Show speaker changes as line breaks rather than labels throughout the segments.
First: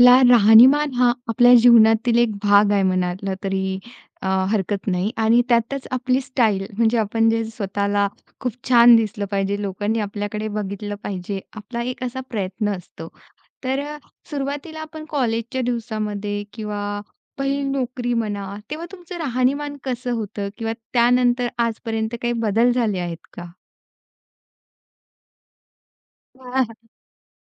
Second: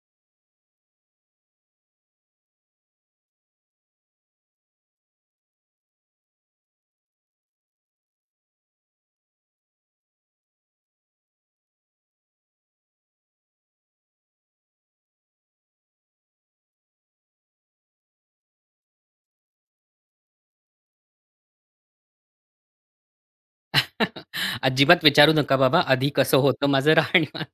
ला राहणीमान हा आपल्या जीवनातील एक भाग आहे म्हणायला तरी हरकत नाही आणि त्यातच आपली स्टाईल म्हणजे आपण जे स्वतःला खूप छान दिसलं पाहिजे, लोकांनी आपल्याकडे बघितलं पाहिजे, आपला एक असा प्रयत्न असतो. तर सुरुवातीला आपण कॉलेजच्या दिवसामध्ये किंवा पहिली नोकरी म्हणा, तेव्हा तुमचं राहणीमान कसं होतं? किंवा त्यानंतर आजपर्यंत काही बदल झाले आहेत का?
अजिबात विचारू नका बाबा, आधी कसं होतं माझं राहणीमान.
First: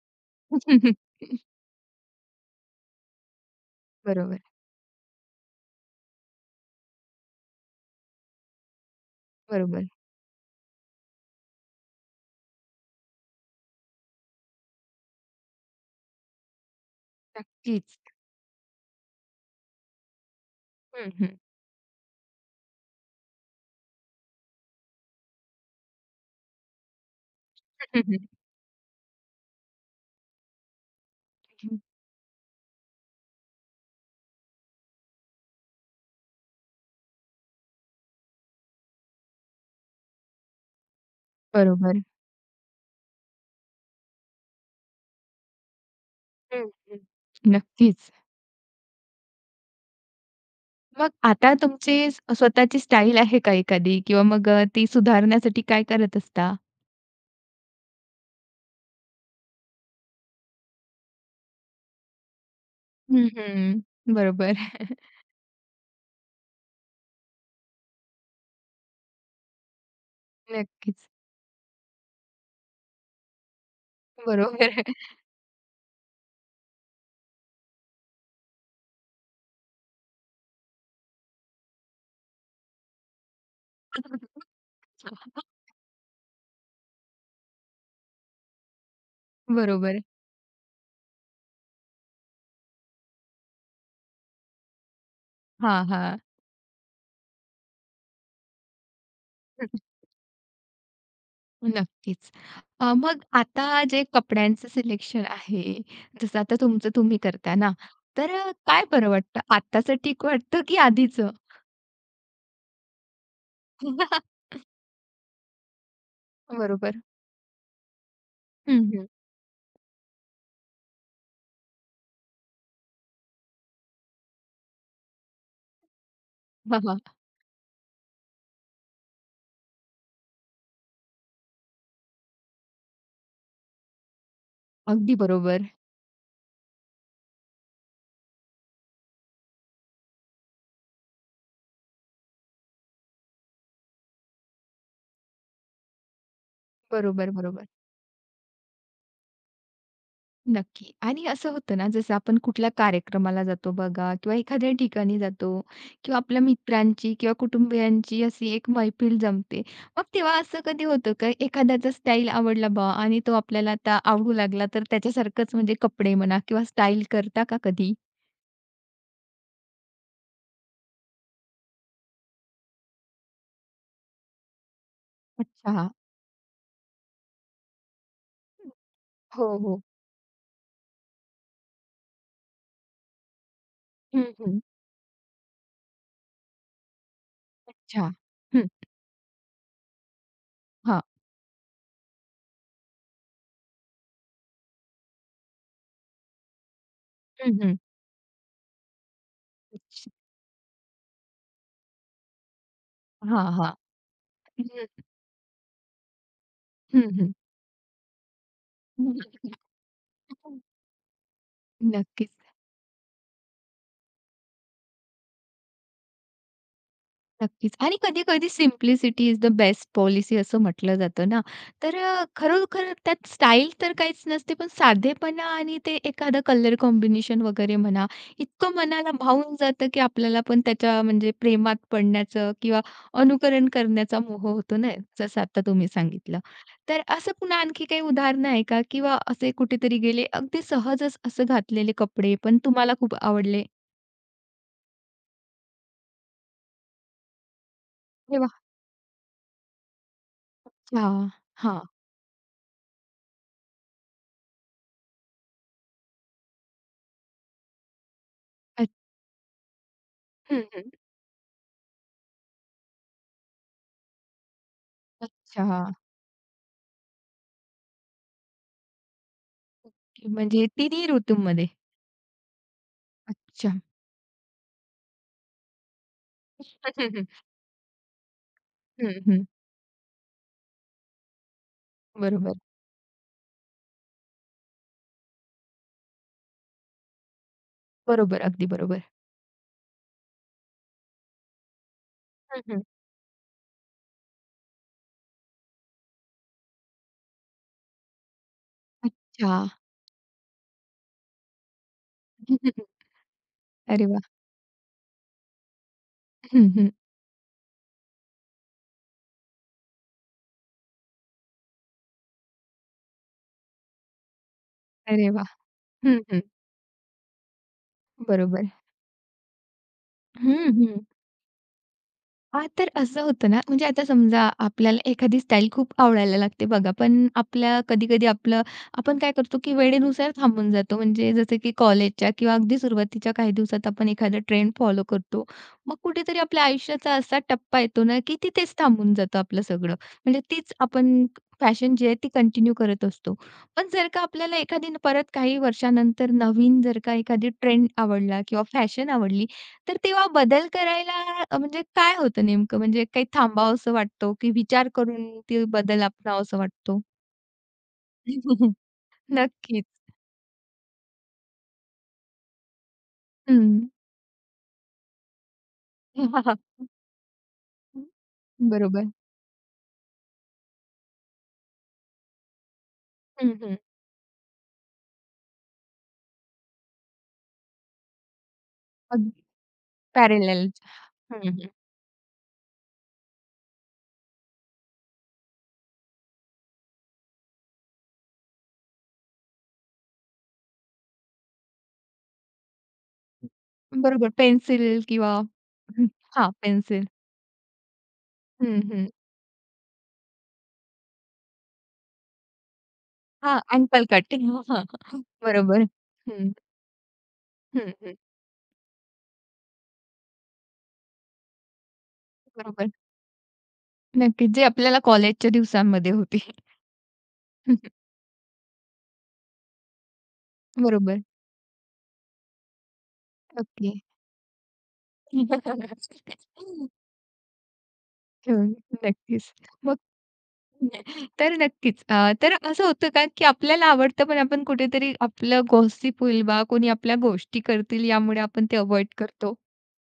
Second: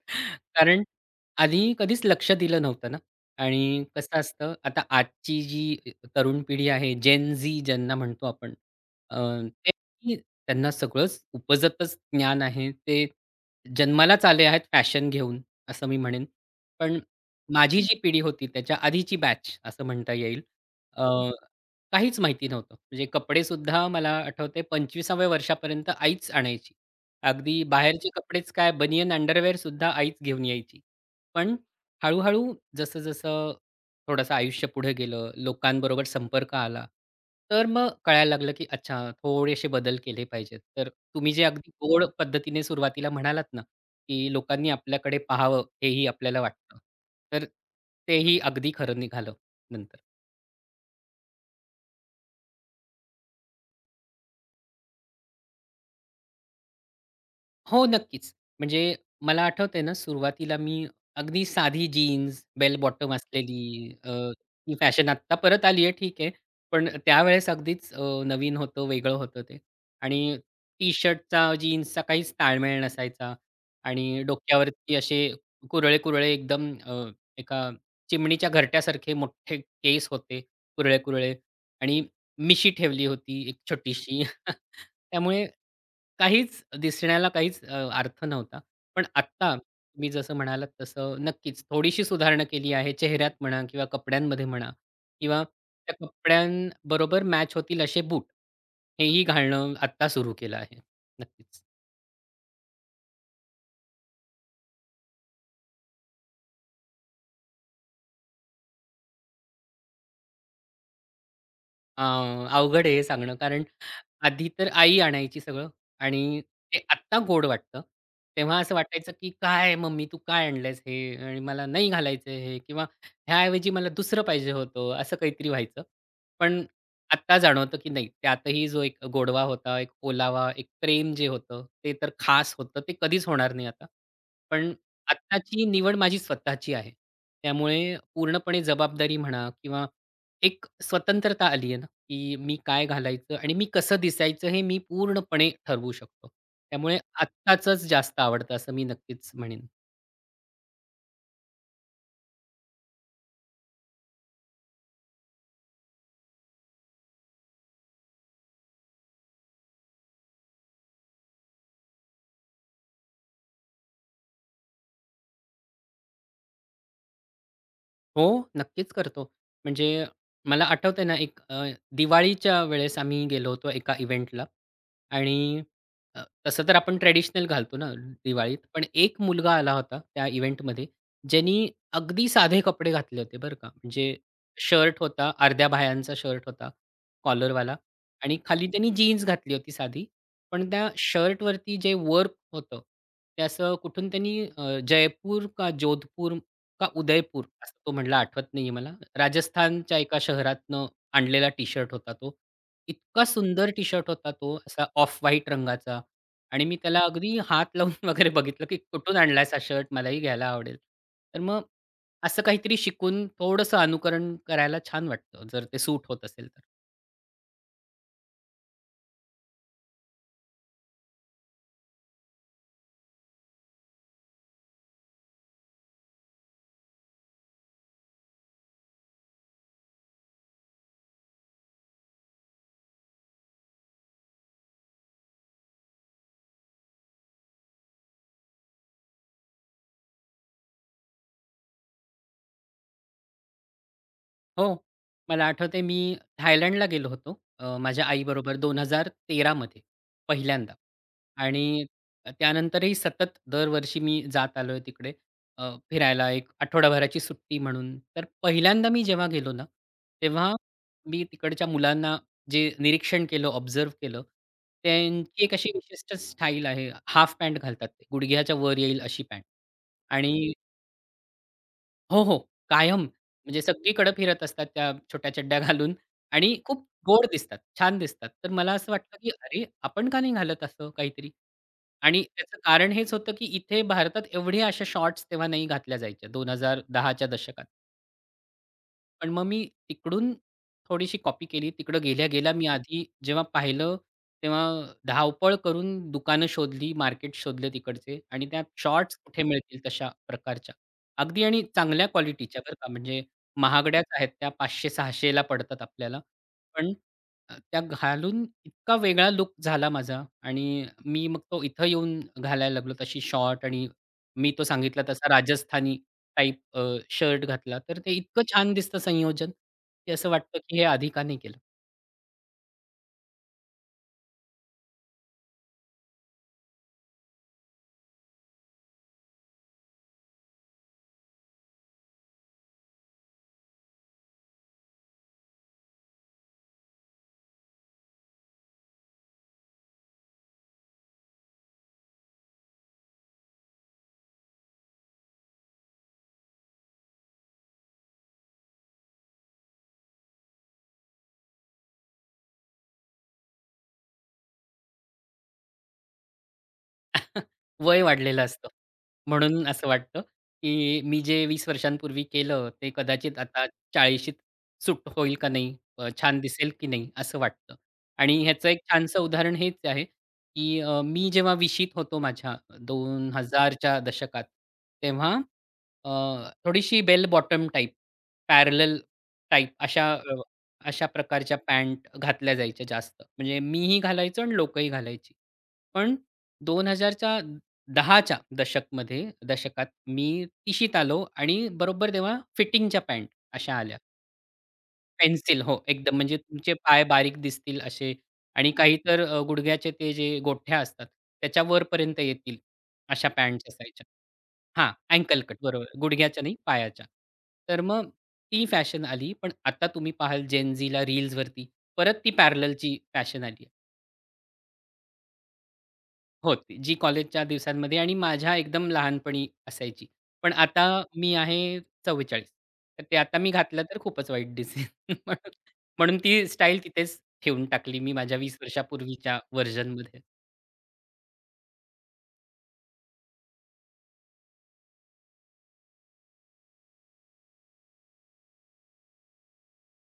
कारण आधी कधीच लक्ष दिलं नव्हतं ना आणि कसं
बरोबर,
असतं, आता आजची जी तरुण पिढी आहे, जेन झी ज्यांना म्हणतो आपण, अ,
बरोबर.
ते त्यांना सगळंच उपजतच ज्ञान आहे. ते जन्मालाच आले आहेत फॅशन घेऊन, असं मी म्हणेन. पण माझी जी
नक्कीच.
पिढी होती त्याच्या आधीची बॅच असं म्हणता येईल.
हं, हं.
काहीच माहिती नव्हतं. म्हणजे कपडेसुद्धा मला आठवतंय 25व्या वर्षापर्यंत आईच आणायची. अगदी बाहेरचे कपडेच काय बनियन अंडरवेअरसुद्धा आईच घेऊन यायची. पण हळू-हळू जसं-जसं थोडंसं आयुष्य पुढे गेलं, लोकांबरोबर संपर्क आला, तर मग कळायला लागलं की अच्छा थोडेसे बदल केले पाहिजेत. तर तुम्ही जे अगदी
बरोबर.
गोड पद्धतीने सुरुवातीला म्हणालात ना, की लोकांनी आपल्याकडे पाहावं हेही आपल्याला
हं,
वाटतं.
हं.
तर
नक्कीच.
तेही अगदी खरं निघालं नंतर.
मग आता तुमची स्वतःची स्टाईल आहे का एखादी? किंवा मग ती सुधारण्यासाठी काय करत असता?
हो, नक्कीच. म्हणजे मला आठवतंय ना, सुरुवातीला मी अगदी साधी जीन्स, बेल बॉटम
हं,
असलेली
हं. बरोबर.
ही फॅशन आत्ता परत आली आहे, ठीक आहे. पण त्यावेळेस अगदीच नवीन होतं, वेगळं होतं ते. आणि
नक्कीच.
टी-शर्टचा, जीन्सचा काहीच ताळमेळ नसायचा आणि
बरोबर.
डोक्यावरती असे कुरळे-कुरळे एकदम एका चिमणीच्या घरट्यासारखे मोठे केस होते, कुरळे-कुरळे आणि मिशी ठेवली होती एक छोटीशी. त्यामुळे काहीच दिसण्याला काहीच अर्थ नव्हता. पण आत्ता
बरोबर.
मी जसं म्हणालात तसं नक्कीच थोडीशी सुधारणा केली आहे. चेहऱ्यात म्हणा किंवा कपड्यांमध्ये म्हणा किंवा
हां,
त्या
हां.
कपड्यांबरोबर मॅच होतील असे बूट हेही घालणं आत्ता सुरू केलं आहे. नक्कीच.
नक्कीच. मग आता जे कपड्यांचं सिलेक्शन आहे, जसं आता तुमचं तुम्ही करता ना, तर काय बरं वाटतं? आत्ताचं ठीक वाटतं की आधीचं?
अ, अवघड आहे हे सांगणं कारण आधी तर आई आणायची सगळं आणि ते
बरोबर.
आत्ता गोड वाटतं. तेव्हा असं
हं. हं.
वाटायचं, की "काय मम्मी तू काय आणलंयस हे? आणि मला नाही घालायचं हे" किंवा "ह्याऐवजी मला दुसरं पाहिजे होतं." असं काहीतरी व्हायचं. पण
हां, हां.
आत्ता जाणवतं, की नाही त्यातही जो एक गोडवा होता, एक ओलावा, एक प्रेम जे होतं, ते तर खास होतं. ते कधीच होणार नाही आता. पण
अगदी
आत्ताची
बरोबर.
निवड माझी स्वतःची आहे. त्यामुळे पूर्णपणे जबाबदारी म्हणा किंवा एक स्वतंत्रता आली की मी काय घालायचं आणि मी कसं दिसायचं हे मी पूर्णपणे ठरवू शकतो. त्यामुळे
बरोबर, बरोबर.
आत्ताचंच जास्त आवडतं असं मी नक्कीच म्हणेन.
नक्की. आणि असं होतं ना, जसं आपण कुठल्या कार्यक्रमाला जातो बघा किंवा एखाद्या ठिकाणी जातो किंवा आपल्या मित्रांची किंवा कुटुंबियांची अशी एक मैफिल जमते. मग तेव्हा असं कधी होतं का एखाद्याचा स्टाईल आवडला बा आणि तो आपल्याला आता आवडू लागला, तर त्याच्यासारखंच म्हणजे कपडे म्हणा किंवा स्टाईल करता का कधी?
हो, नक्कीच करतो. म्हणजे मला आठवतंय ना, एक दिवाळीच्या वेळेस आम्ही गेलो होतो एका इव्हेंटला आणि
अच्छा.
अ, तसं तर आपण ट्रेडिशनल घालतो ना दिवाळीत. पण एक मुलगा
हो,
आला
हो.
होता त्या इव्हेंटमध्ये, ज्यानी अगदी साधे कपडे घातले होते बरं का. म्हणजे
हं, हं.
शर्ट होता, अर्ध्या बाह्यांचा शर्ट होता, कॉलरवाला
अच्छा.
आणि खाली
हं.
त्यांनी जीन्स घातली होती साधी. पण त्या
हां.
शर्टवरती जे वर्क होतं, ते असं कुठून त्यांनी जयपूर का जोधपूर का उदयपूर
हं,
असं
हं.
तो म्हणाला आठवत नाहीये मला. राजस्थानच्या
अच्छा.
एका शहरातनं आणलेला टी-शर्ट होता तो. इतका
हां,
सुंदर
हां.
टी-शर्ट होता तो असा ऑफ व्हाईट रंगाचा आणि मी त्याला
हं, हं, हं.
अगदी हात लावून वगैरे बघितलं, की कुठून आणलायस हा शर्ट? मलाही घ्यायला आवडेल. तर मग
नक्कीच.
असं काहीतरी शिकून थोडंसं अनुकरण करायला छान वाटतं, जर ते सूट होत असेल तर.
नक्कीच. आणि कधी-कधी simplicity is the best policy असं म्हटलं जातं ना, तर खरोखर त्यात स्टाईल तर काहीच नसते, पण साधेपणा आणि ते एखादं कलर कॉम्बिनेशन वगैरे म्हणा, इतकं मनाला भावून जातं, की आपल्याला पण त्याच्या म्हणजे प्रेमात पडण्याचं किंवा अनुकरण करण्याचा मोह होतो ना, जसं आता तुम्ही सांगितलं. तर असं पुन्हा आणखी काही उदाहरणं आहे का? किंवा असे कुठेतरी गेले, अगदी सहजच असं घातलेले कपडे पण तुम्हाला खूप आवडले?
हो. मला आठवतंय मी थायलंडला गेलो होतो माझ्या
अरे वाह!
आईबरोबर 2013 मध्ये पहिल्यांदा
अच्छा. हां.
आणि त्यानंतरही सतत दरवर्षी मी जात आलोय तिकडे फिरायला एक आठवडाभराची सुट्टी म्हणून. तर
अ
पहिल्यांदा मी जेव्हा गेलो ना, तेव्हा
हं, हं.
मी तिकडच्या मुलांना जे निरीक्षण केलं, ऑब्झर्व्ह केलं, त्यांची एक अशी
अच्छा.
विशिष्ट स्टाईल आहे. हाल्फ पॅन्ट घालतात ते. गुडघ्याच्या वर येईल अशी पॅन्ट
ओके.
आणि
म्हणजे तिन्ही ऋतूंमध्ये?
हो, हो. कायम. म्हणजे
अच्छा.
सगळीकडे फिरत असतात त्या छोट्या चड्ड्या घालून आणि खूप गोड दिसतात, छान दिसतात. तर मला असं वाटलं,
हं.
की
हं.
अरे, आपण का नाही घालत असं काहीतरी? आणि
बरोबर.
त्याचं कारण हेच होतं, की इथे भारतात एवढ्या अशा शॉर्ट्स तेव्हा नाही घातल्या जायच्या 2010च्या दशकात.
बरोबर. अगदी बरोबर.
पण मग मी तिकडून थोडीशी कॉपी केली. तिकडं गेल्या-गेल्या
हं,
मी
हं.
आधी जेव्हा पाहिलं, तेव्हा धावपळ करून दुकानं शोधली, मार्केट शोधले तिकडचे आणि त्यात शॉर्ट्स कुठे
अच्छा.
मिळतील तशा प्रकारच्या. अगदी आणि चांगल्या क्वालिटीच्या बरं का, म्हणजे महागड्याच
अरे
आहेत
वाह!
त्या 500-600 पडतात आपल्याला.
हं, हं.
पण त्या घालून इतका वेगळा लूक झाला माझा आणि मी मग तो इथं येऊन घालायला लागलो तशी शॉर्ट आणि मी तो सांगितला तसा
अरे वाह!
राजस्थानी
हं, हं.
टाइप शर्ट घातला, तर ते इतकं
बरोबर.
छान दिसतं संयोजन, की असं वाटतं
हं,
की हे
हं.
आधी का नाही केलं?
हां, तर असं होतं ना, म्हणजे आता समजा आपल्याला एखादी स्टाईल खूप आवडायला लागते बघा, पण आपल्या कधी-कधी आपलं आपण काय करतो, की वेळेनुसार थांबून जातो. म्हणजे जसं की कॉलेजच्या किंवा अगदी सुरुवातीच्या काही दिवसात आपण एखादा ट्रेंड फॉलो करतो. मग कुठेतरी आपल्या आयुष्याचा असा टप्पा येतो ना, की तिथेच थांबून जातं आपलं सगळं. म्हणजे तीच आपण फॅशन जी आहे ती कंटिन्यू करत असतो. पण जर का आपल्याला एखादी परत काही वर्षानंतर नवीन जर का एखादी ट्रेंड आवडला किंवा फॅशन आवडली तर तेव्हा बदल करायला म्हणजे काय होतं नेमकं? म्हणजे काही थांबावसं वाटतो, की विचार करून ते बदल अपनावासा वाटतो?
वय वाढलेलं असतं. म्हणून
नक्कीच.
असं वाटतं, की मी जे 20 वर्षांपूर्वी केलं ते कदाचित आता
हं.
40शीत सुट होईल का नाही? छान दिसेल की नाही? असं वाटतं. आणि ह्याचं एक
बरोबर.
छानसं उदाहरण हेच आहे, की मी जेव्हा 20शीत होतो माझ्या
हं, हं.
2000च्या दशकात, तेव्हा अ, थोडीशी बेल बॉटम टाइप, पॅरलल
अग
टाइप अशा अ,
पॅरलल.
अशा
हं,
प्रकारच्या
हं.
पॅन्ट घातल्या जायच्या जास्त. म्हणजे मीही घालायचो आणि लोकंही घालायची. पण 2000च्या 10च्या दशकात मी तिशीत आलो आणि बरोबर तेव्हा फिटिंगच्या पॅन्ट अशा आल्या.
बरोबर. पेन्सिल किंवा
पेन्सिल हो,
हं,
एकदम म्हणजे
हां,
तुमचे पाय
पेन्सिल.
बारीक दिसतील असे आणि
हं,
काही
हं.
तर गुडघ्याचे ते जे गोठ्या असतात, त्याच्या वरपर्यंत येतील अशा
हां,
पॅन्ट्स असायच्या.
Ankle cut. हा
हां, अँकल कट
बरोबर.
बरोबर. गुडघ्याच्या
हं,
नाही, पायाच्या. तर
हं,
मग
हं.
ती फॅशन आली. पण आता तुम्ही पाहाल जेन झीला रील्सवरती परत ती
बरोबर.
पॅरललची फॅशन आली.
नक्कीच. जे आपल्याला कॉलेजच्या दिवसांमध्ये होते.
हो, ती जी कॉलेजच्या दिवसांमध्ये आणि माझ्या एकदम लहानपणी असायची. पण आता
बरोबर.
मी आहे 44. तर ते आता मी घातलं
ओके.
तर खूपच वाईट दिसेल. म्हणून म्हणून ती स्टाईल तिथेच ठेवून टाकली मी माझ्या 20
ठेवून
वर्षापूर्वीच्या
नक्कीच. मग
व्हर्जनमध्ये.
तर नक्कीच. तर असं होतं का, की आपल्याला आवडतं पण आपण कुठेतरी आपलं गॉसिप होईल बा, कोणी आपल्या गोष्टी करतील यामुळे आपण ते अव्हॉइड करतो.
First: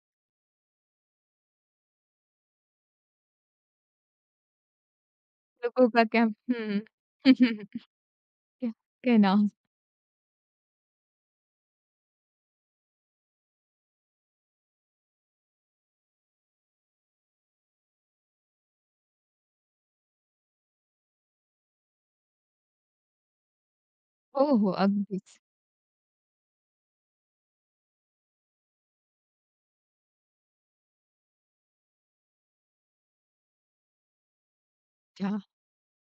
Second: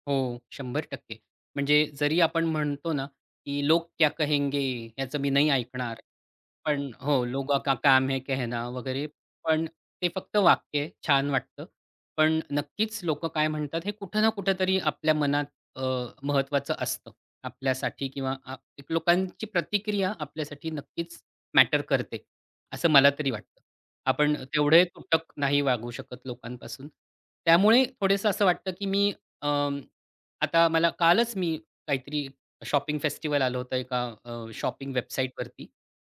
हो, 100%. म्हणजे जरी आपण म्हणतो ना, की "लोग क्या कहेंगे?" याचं मी नाही
लोगों
ऐकणार.
का क्या हं.
पण हो, "लोगों का काम है कहना"
क्या
वगैरे.
क्या नाम
पण ते फक्त वाक्य आहे, छान वाटतं. पण नक्कीच लोकं काय म्हणतात हे कुठं ना कुठेतरी आपल्या मनात अ, महत्त्वाचं असतं आपल्यासाठी किंवा एक लोकांची प्रतिक्रिया आपल्यासाठी नक्कीच मॅटर करते, असं मला तरी वाटतं. आपण
हो, हो.
तेवढे तुटक
अगदीच.
नाही वागू शकत लोकांपासून. त्यामुळे थोडंसं असं वाटतं, की अं, आता मला कालच मी काहीतरी शॉपिंग फेस्टिव्हल आलं होतं एका शॉपिंग
अच्छा.
वेबसाईटवरती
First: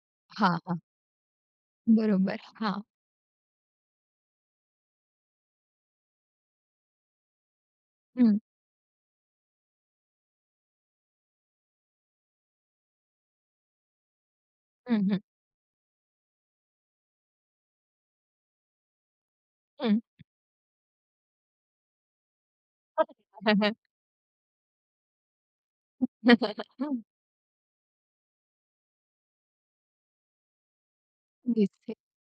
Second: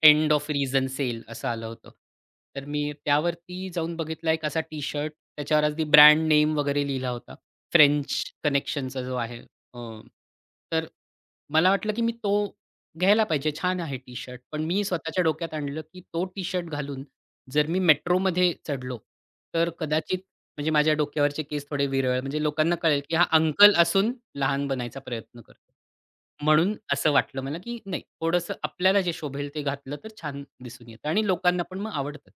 एंड ऑफ
हां, हां.
रिझन सेल असं आलं होतं.
बरोबर.
तर
हां.
मी त्यावरती जाऊन बघितला एक असा टी-शर्ट त्याच्यावर अगदी ब्रँड नेम वगैरे लिहिला होता. फ्रेंच कनेक्शनचा जो आहे. अ, तर मला वाटलं की मी तो घ्यायला पाहिजे. छान आहे टी-शर्ट. पण मी
हं, हं,
स्वतःच्या डोक्यात आणलं की तो टी-शर्ट घालून जर मी मेट्रोमध्ये चढलो, तर
हं.
कदाचित म्हणजे माझ्या डोक्यावरचे केस थोडे विरळ, म्हणजे लोकांना कळेल, की हा अंकल
हं.
असून लहान बनायचा प्रयत्न करतो. म्हणून असं वाटलं मला, की नाही थोडंसं आपल्याला जे शोभेल ते घातलं तर छान दिसून येतं आणि लोकांना पण मग
दिसते.
आवडतं ते.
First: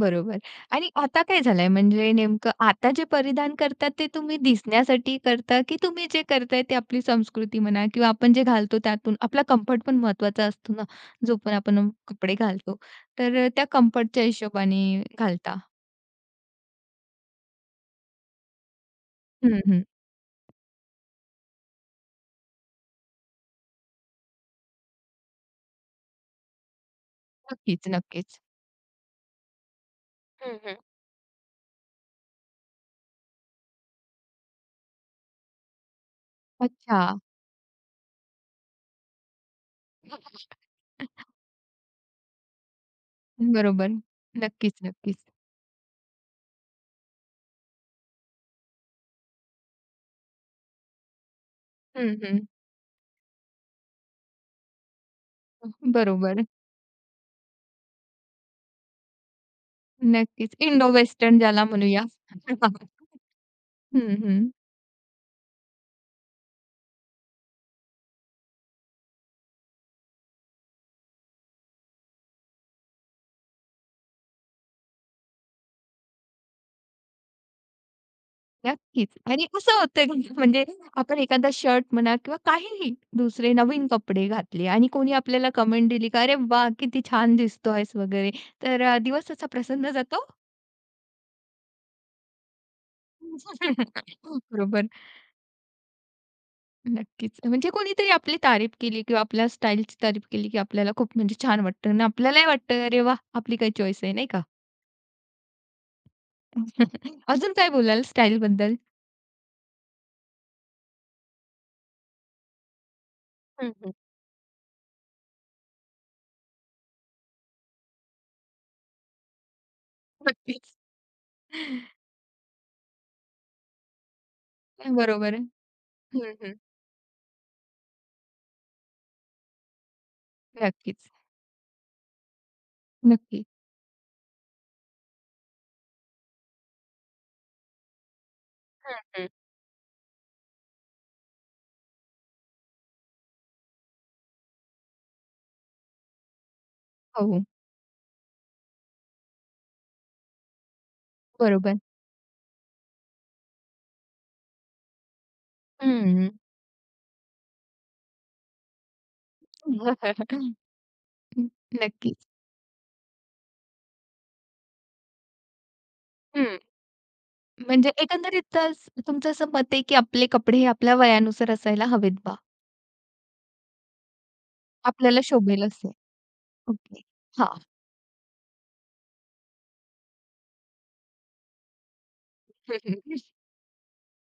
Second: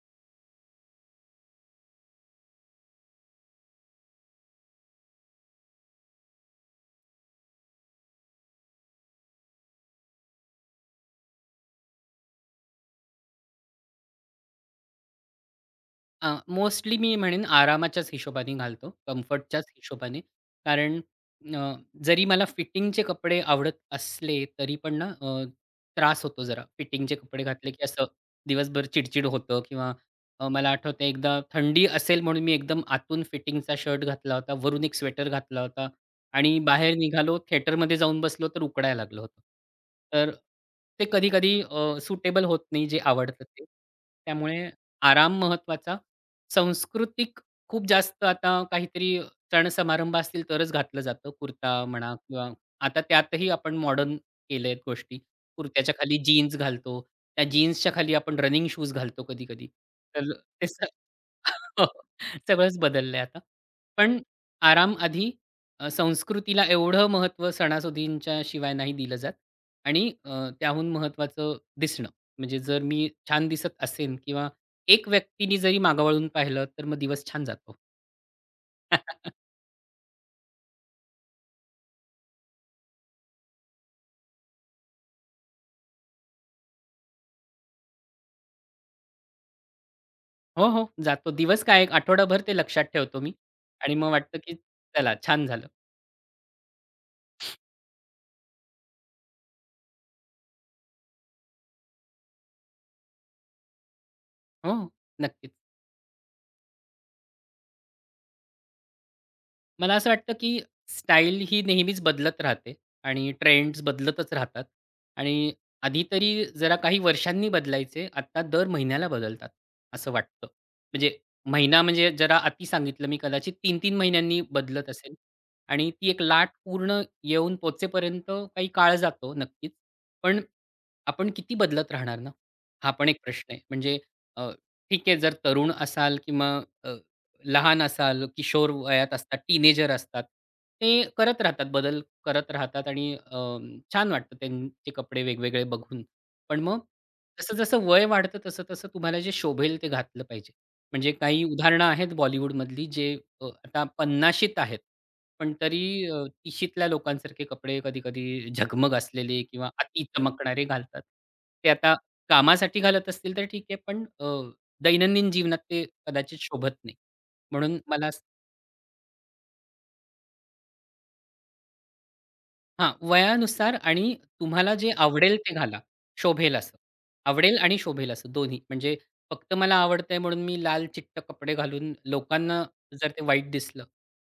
बरोबर. आणि आता काय झालंय म्हणजे नेमकं आता जे परिधान करतात ते तुम्ही दिसण्यासाठी करता, की तुम्ही जे करताय ते आपली संस्कृती म्हणा किंवा आपण जे घालतो त्यातून आपला कम्फर्ट पण महत्त्वाचा असतो ना, जो पण आपण कपडे घालतो. तर त्या कम्फर्टच्या हिशोबाने घालता.
मोस्टली मी म्हणेन आरामाच्याच हिशोबाने घालतो,
हं,
कम्फर्टच्याच
हं.
हिशोबाने. कारण अ, जरी मला फिटिंगचे कपडे आवडत असले, तरी पण त्रास होतो जरा. फिटिंगचे कपडे घातले की
नक्कीच,
असं
नक्कीच.
दिवसभर चिडचिड होतं किंवा
हं,
मला
हं.
आठवतंय एकदा थंडी असेल म्हणून मी एकदम आतून फिटिंगचा शर्ट घातला होता, वरून एक स्वेटर घातला होता आणि बाहेर
अच्छा.
निघालो, थिएटरमध्ये जाऊन बसलो तर उकडायला लागलं होतं. तर ते कधी-कधी सुटेबल होत नाही जे आवडतं ते.
बरोबर.
त्यामुळे
नक्कीच, नक्कीच.
आराम महत्त्वाचा सांस्कृतिक खूप जास्त आता काहीतरी सण समारंभ असतील तरच घातलं जातं. कुर्ता म्हणा
हं, हं.
किंवा आता त्यातही आपण मॉडर्न केल्यात गोष्टी. कुर्त्याच्या खाली
बरोबर.
जीन्स घालतो. त्या जीन्सच्या खाली आपण रनिंग शूज घालतो कधी-कधी. तर
नक्कीच.
ते स
इंडो वेस्टर्न ज्याला म्हणूया.
सगळंच बदललंय आता.
हं,
पण
हं.
आराम आधी संस्कृतीला एवढं महत्त्व सणासुदींच्या शिवाय नाही दिलं जात आणि त्याहून महत्त्वाचं दिसणं. म्हणजे जर मी छान दिसत असेन किंवा एक व्यक्तीनी जरी मागावळून पाहिलं, तर मग दिवस छान जातो.
नक्कीच. आणि असं होतं की म्हणजे आपण एखादा शर्ट म्हणा किंवा काहीही दुसरे नवीन कपडे घातले आणि कोणी आपल्याला कमेंट दिली का "अरे वाह! किती छान दिसतोयस" वगैरे. तर दिवस असा प्रसन्न जातो.
हो, हो. जातो. दिवस काय एक आठवडाभर ते लक्षात ठेवतो मी आणि मग वाटतं, की
बरोबर.
चला छान झालं.
नक्कीच. म्हणजे कोणीतरी आपली तारीफ केली किंवा आपल्या स्टाईलची तारीफ केली, की आपल्याला खूप म्हणजे छान वाटतं आणि आपल्यालाही वाटतं "अरे वाह! आपली काही चॉईस आहे" नाही का?
हो, नक्कीच.
अजून काय बोलाल स्टाईलबद्दल?
मला असं वाटतं, की स्टाईल ही नेहमीच बदलत राहते आणि
हं,
ट्रेंड्स
हं.
बदलतच राहतात आणि आधी तरी जरा काही वर्षांनी बदलायचे, आत्ता दर महिन्याला बदलतात, असं वाटतं.
नक्कीच.
म्हणजे महिना म्हणजे जरा अति सांगितलं मी, कदाचित 3 महिन्यांनी बदलत असेल
बरोबर आहे.
आणि ती एक
हं,
लाट
हं.
पूर्ण येऊन पोहोचेपर्यंत काही काळ जातो नक्कीच. पण
नक्कीच.
आपण किती बदलत राहणार ना? हा पण एक
नक्की.
प्रश्न आहे. म्हणजे अ, ठीक आहे जर तरुण असाल किंवा अ, लहान असाल, किशोर
हं,
वयात
हं.
असतात, टीनेजर असतात. ते करत राहतात, बदल करत राहतात आणि छान वाटतं त्यांचे कपडे वेगवेगळे बघून. पण मग
हो,
जसं-जसं वय वाढतं तसं-तसं तुम्हाला जे शोभेल ते घातलं पाहिजे. म्हणजे काही
बरोबर.
उदाहरणं आहेत बॉलिवूडमधली जे आता 50शीत आहेत. पण तरी
हं.
इशीतल्या लोकांसारखे कपडे कधी-कधी झगमग असलेले किंवा अति चमकणारे घालतात. ते आता
नक्कीच.
कामासाठी घालत असतील तर ठीक आहे, पण दैनंदिन जीवनात ते कदाचित
हं.
शोभत नाही. म्हणून
म्हणजे
मला असं
एकंदरीत असं तुमचं असं मत आहे, की आपले कपडे हे आपल्या वयानुसार असायला हवेत बा.
हां, वयानुसार आणि तुम्हाला जे
आपल्याला
आवडेल ते
शोभेल
घाला.
असे.
शोभेल असं.
ओके.
आवडेल
हां.
आणि शोभेल असं दोन्ही. म्हणजे फक्त मला आवडतंय म्हणून मी लाल चिट्ट कपडे घालून लोकांना जर ते वाईट दिसलं,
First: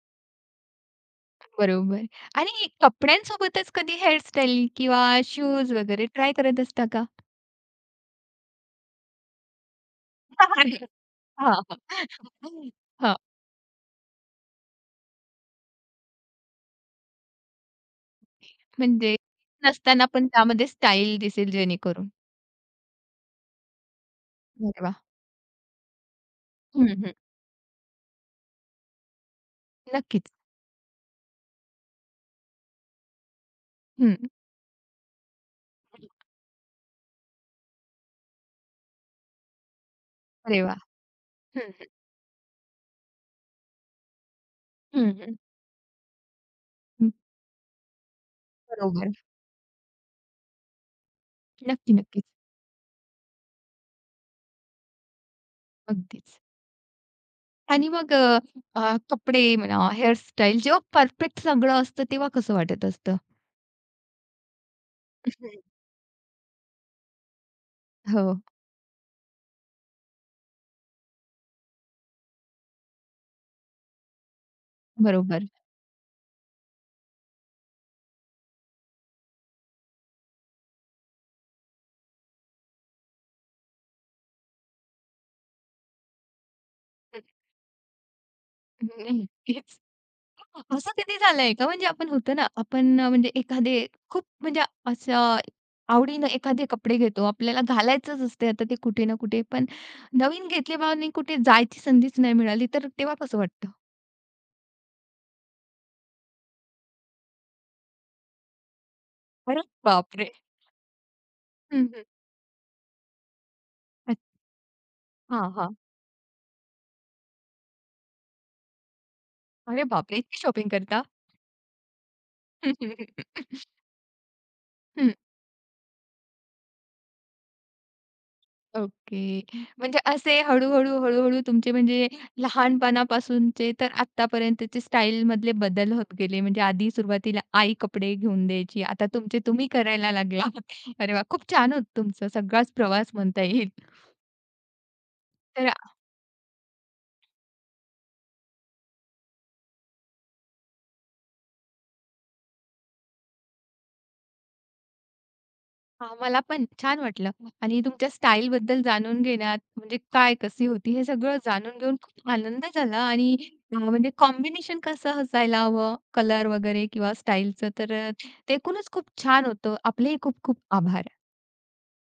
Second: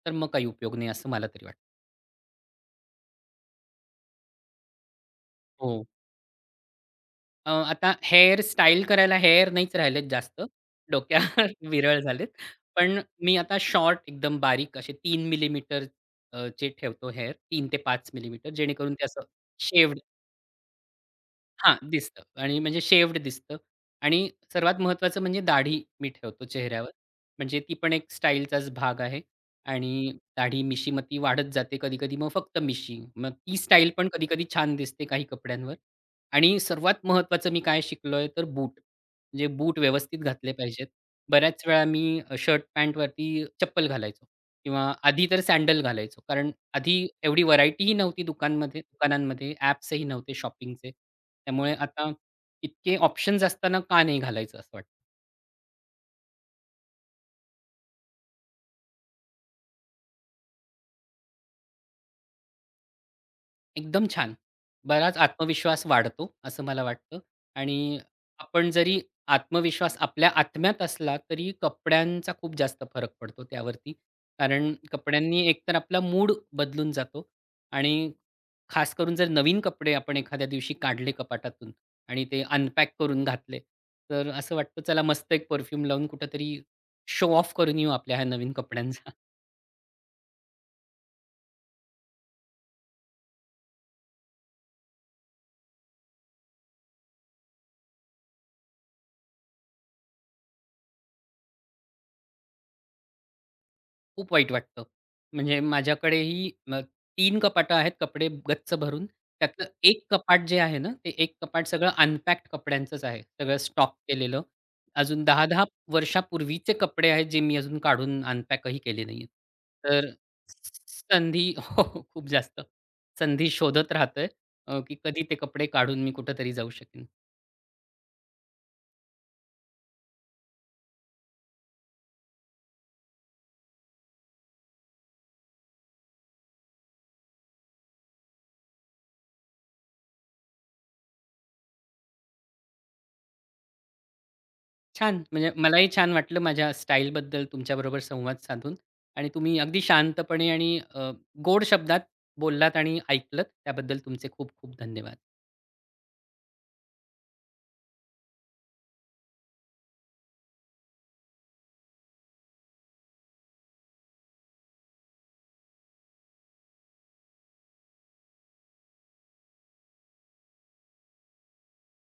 तर मग काही उपयोग नाही असं मला तरी वाटतं.
बरोबर. आणि कपड्यांसोबतच कधी हेअरस्टाईल किंवा शूज
हो.
वगैरे ट्राय करत असता का?
आता हेअर स्टाईल करायला हेअर नाहीच राहिलेत जास्त. डोक्यावर
हां, हां.
विरळ झालेत. पण मी आता शॉर्ट एकदम बारीक असे 3 mm चे ठेवतो हेअर. 3 ते 5 mm जेणेकरून ते
म्हणजे
असं शेवड
नसताना पण त्यामध्ये स्टाईल दिसेल
हां,
जेणेकरून.
दिसतं आणि म्हणजे शेव्हड दिसतं आणि सर्वात
अरे वाह!
महत्त्वाचं म्हणजे दाढी मी ठेवतो
हं,
चेहऱ्यावर.
हं.
म्हणजे ती पण एक स्टाईलचाच भाग आहे आणि
नक्कीच.
दाढी, मिशी मग ती वाढत जाते कधी-कधी मग फक्त मिशी. मग ती स्टाईल पण
हं.
कधी-कधी छान दिसते काही कपड्यांवर आणि सर्वात महत्त्वाचं मी काय शिकलोय तर बूट. म्हणजे बूट व्यवस्थित घातले
अरे वाह!
पाहिजेत. बऱ्याच
हं,
वेळा
हं.
मी शर्ट पॅन्टवरती चप्पल घालायचो. किंवा आधी
हं,
तर सँडल घालायचो. कारण आधी एवढी व्हरायटीही नव्हती दुकानमध्ये
बरोबर.
दुकानांमध्ये ॲप्सही नव्हते शॉपिंगचे. त्यामुळे
नक्की,
आता
नक्कीच.
इतके ऑप्शन्स असताना का नाही घालायचं असं वाटतं.
अगदीच. आणि मग अ, अ, कपडे म्हणा, हेअरस्टाईल जेव्हा परफेक्ट सगळं असतं, तेव्हा कसं वाटत असतं?
एकदम छान. बराच
हम्म.
आत्मविश्वास वाढतो, असं मला वाटतं. आणि
हो,
आपण जरी आत्मविश्वास आपल्या आत्म्यात असला, तरी कपड्यांचा खूप जास्त फरक पडतो त्यावरती. कारण कपड्यांनी
बरोबर.
एकतर आपला मूड बदलून जातो आणि खास करून जर नवीन कपडे आपण एखाद्या दिवशी काढले कपाटातून आणि ते अनपॅक करून घातले, तर असं वाटतं, चला मस्त एक परफ्यूम लावून कुठेतरी शो ऑफ करून येऊ आपल्या ह्या नवीन कपड्यांचा.
हम्म. नक्कीच. असं कधी झालंय का? म्हणजे आपण होतो ना, म्हणजे एखादे खूप म्हणजे असं आवडीनं एखादे कपडे घेतो. आपल्याला घालायचंच असते आता ते कुठे ना कुठे. पण नवीन घेतले आणि कुठे जायची संधीच नाही मिळाली, तर तेव्हा कसं वाटतं?
खूप वाईट वाटतं. म्हणजे माझ्याकडेही 3 कपाटं आहेत कपडे गच्च भरून.
अरे
त्यातलं एक
बापरे!
कपाट जे आहे ना, ते एक कपाट
हं,
सगळं
हं.
अनपॅक्ड कपड्यांचंच आहे. सगळं स्टॉक
अच्छा.
केलेलं. अजून
हां,
10-10
हां.
वर्षापूर्वीचे कपडे आहेत, जे मी अजून काढून अनपॅकही केले नाहीयेत.
अरे
तर
बापरे! इतकी शॉपिंग करता?
संधी हो, हो. खूप जास्त. संधी शोधत राहतोय, की
हं,
कधी ते कपडे काढून मी कुठेतरी जाऊ शकेन.
ओके. म्हणजे असे हळू-हळू, तुमचे म्हणजे लहानपणापासूनचे तर आत्तापर्यंतचे स्टाईलमधले बदल होत गेले. म्हणजे आधी सुरुवातीला आई कपडे घेऊन द्यायची, आता तुमचे तुम्ही करायला लागला. अरे वाह! खूप छान होतं तुमचा सगळाच प्रवास म्हणता येईल.
छान. म्हणजे
तर
मलाही छान वाटलं माझ्या स्टाईलबद्दल तुमच्याबरोबर संवाद साधून आणि तुम्ही अगदी शांतपणे आणि गोड शब्दात बोललात आणि ऐकलत त्याबद्दल तुमचे खूप खूप धन्यवाद.
हां, मला पण छान वाटलं आणि तुमच्या स्टाईलबद्दल जाणून घेण्यात म्हणजे काय कशी होती हे सगळं जाणून घेऊन खूप आनंद झाला आणि म्हणजे कॉम्बिनेशन कसं असायला हवं कलर वगैरे किंवा स्टाईलचं तर ते एकूणच खूप छान होतं. आपलेही खूप खूप आभार.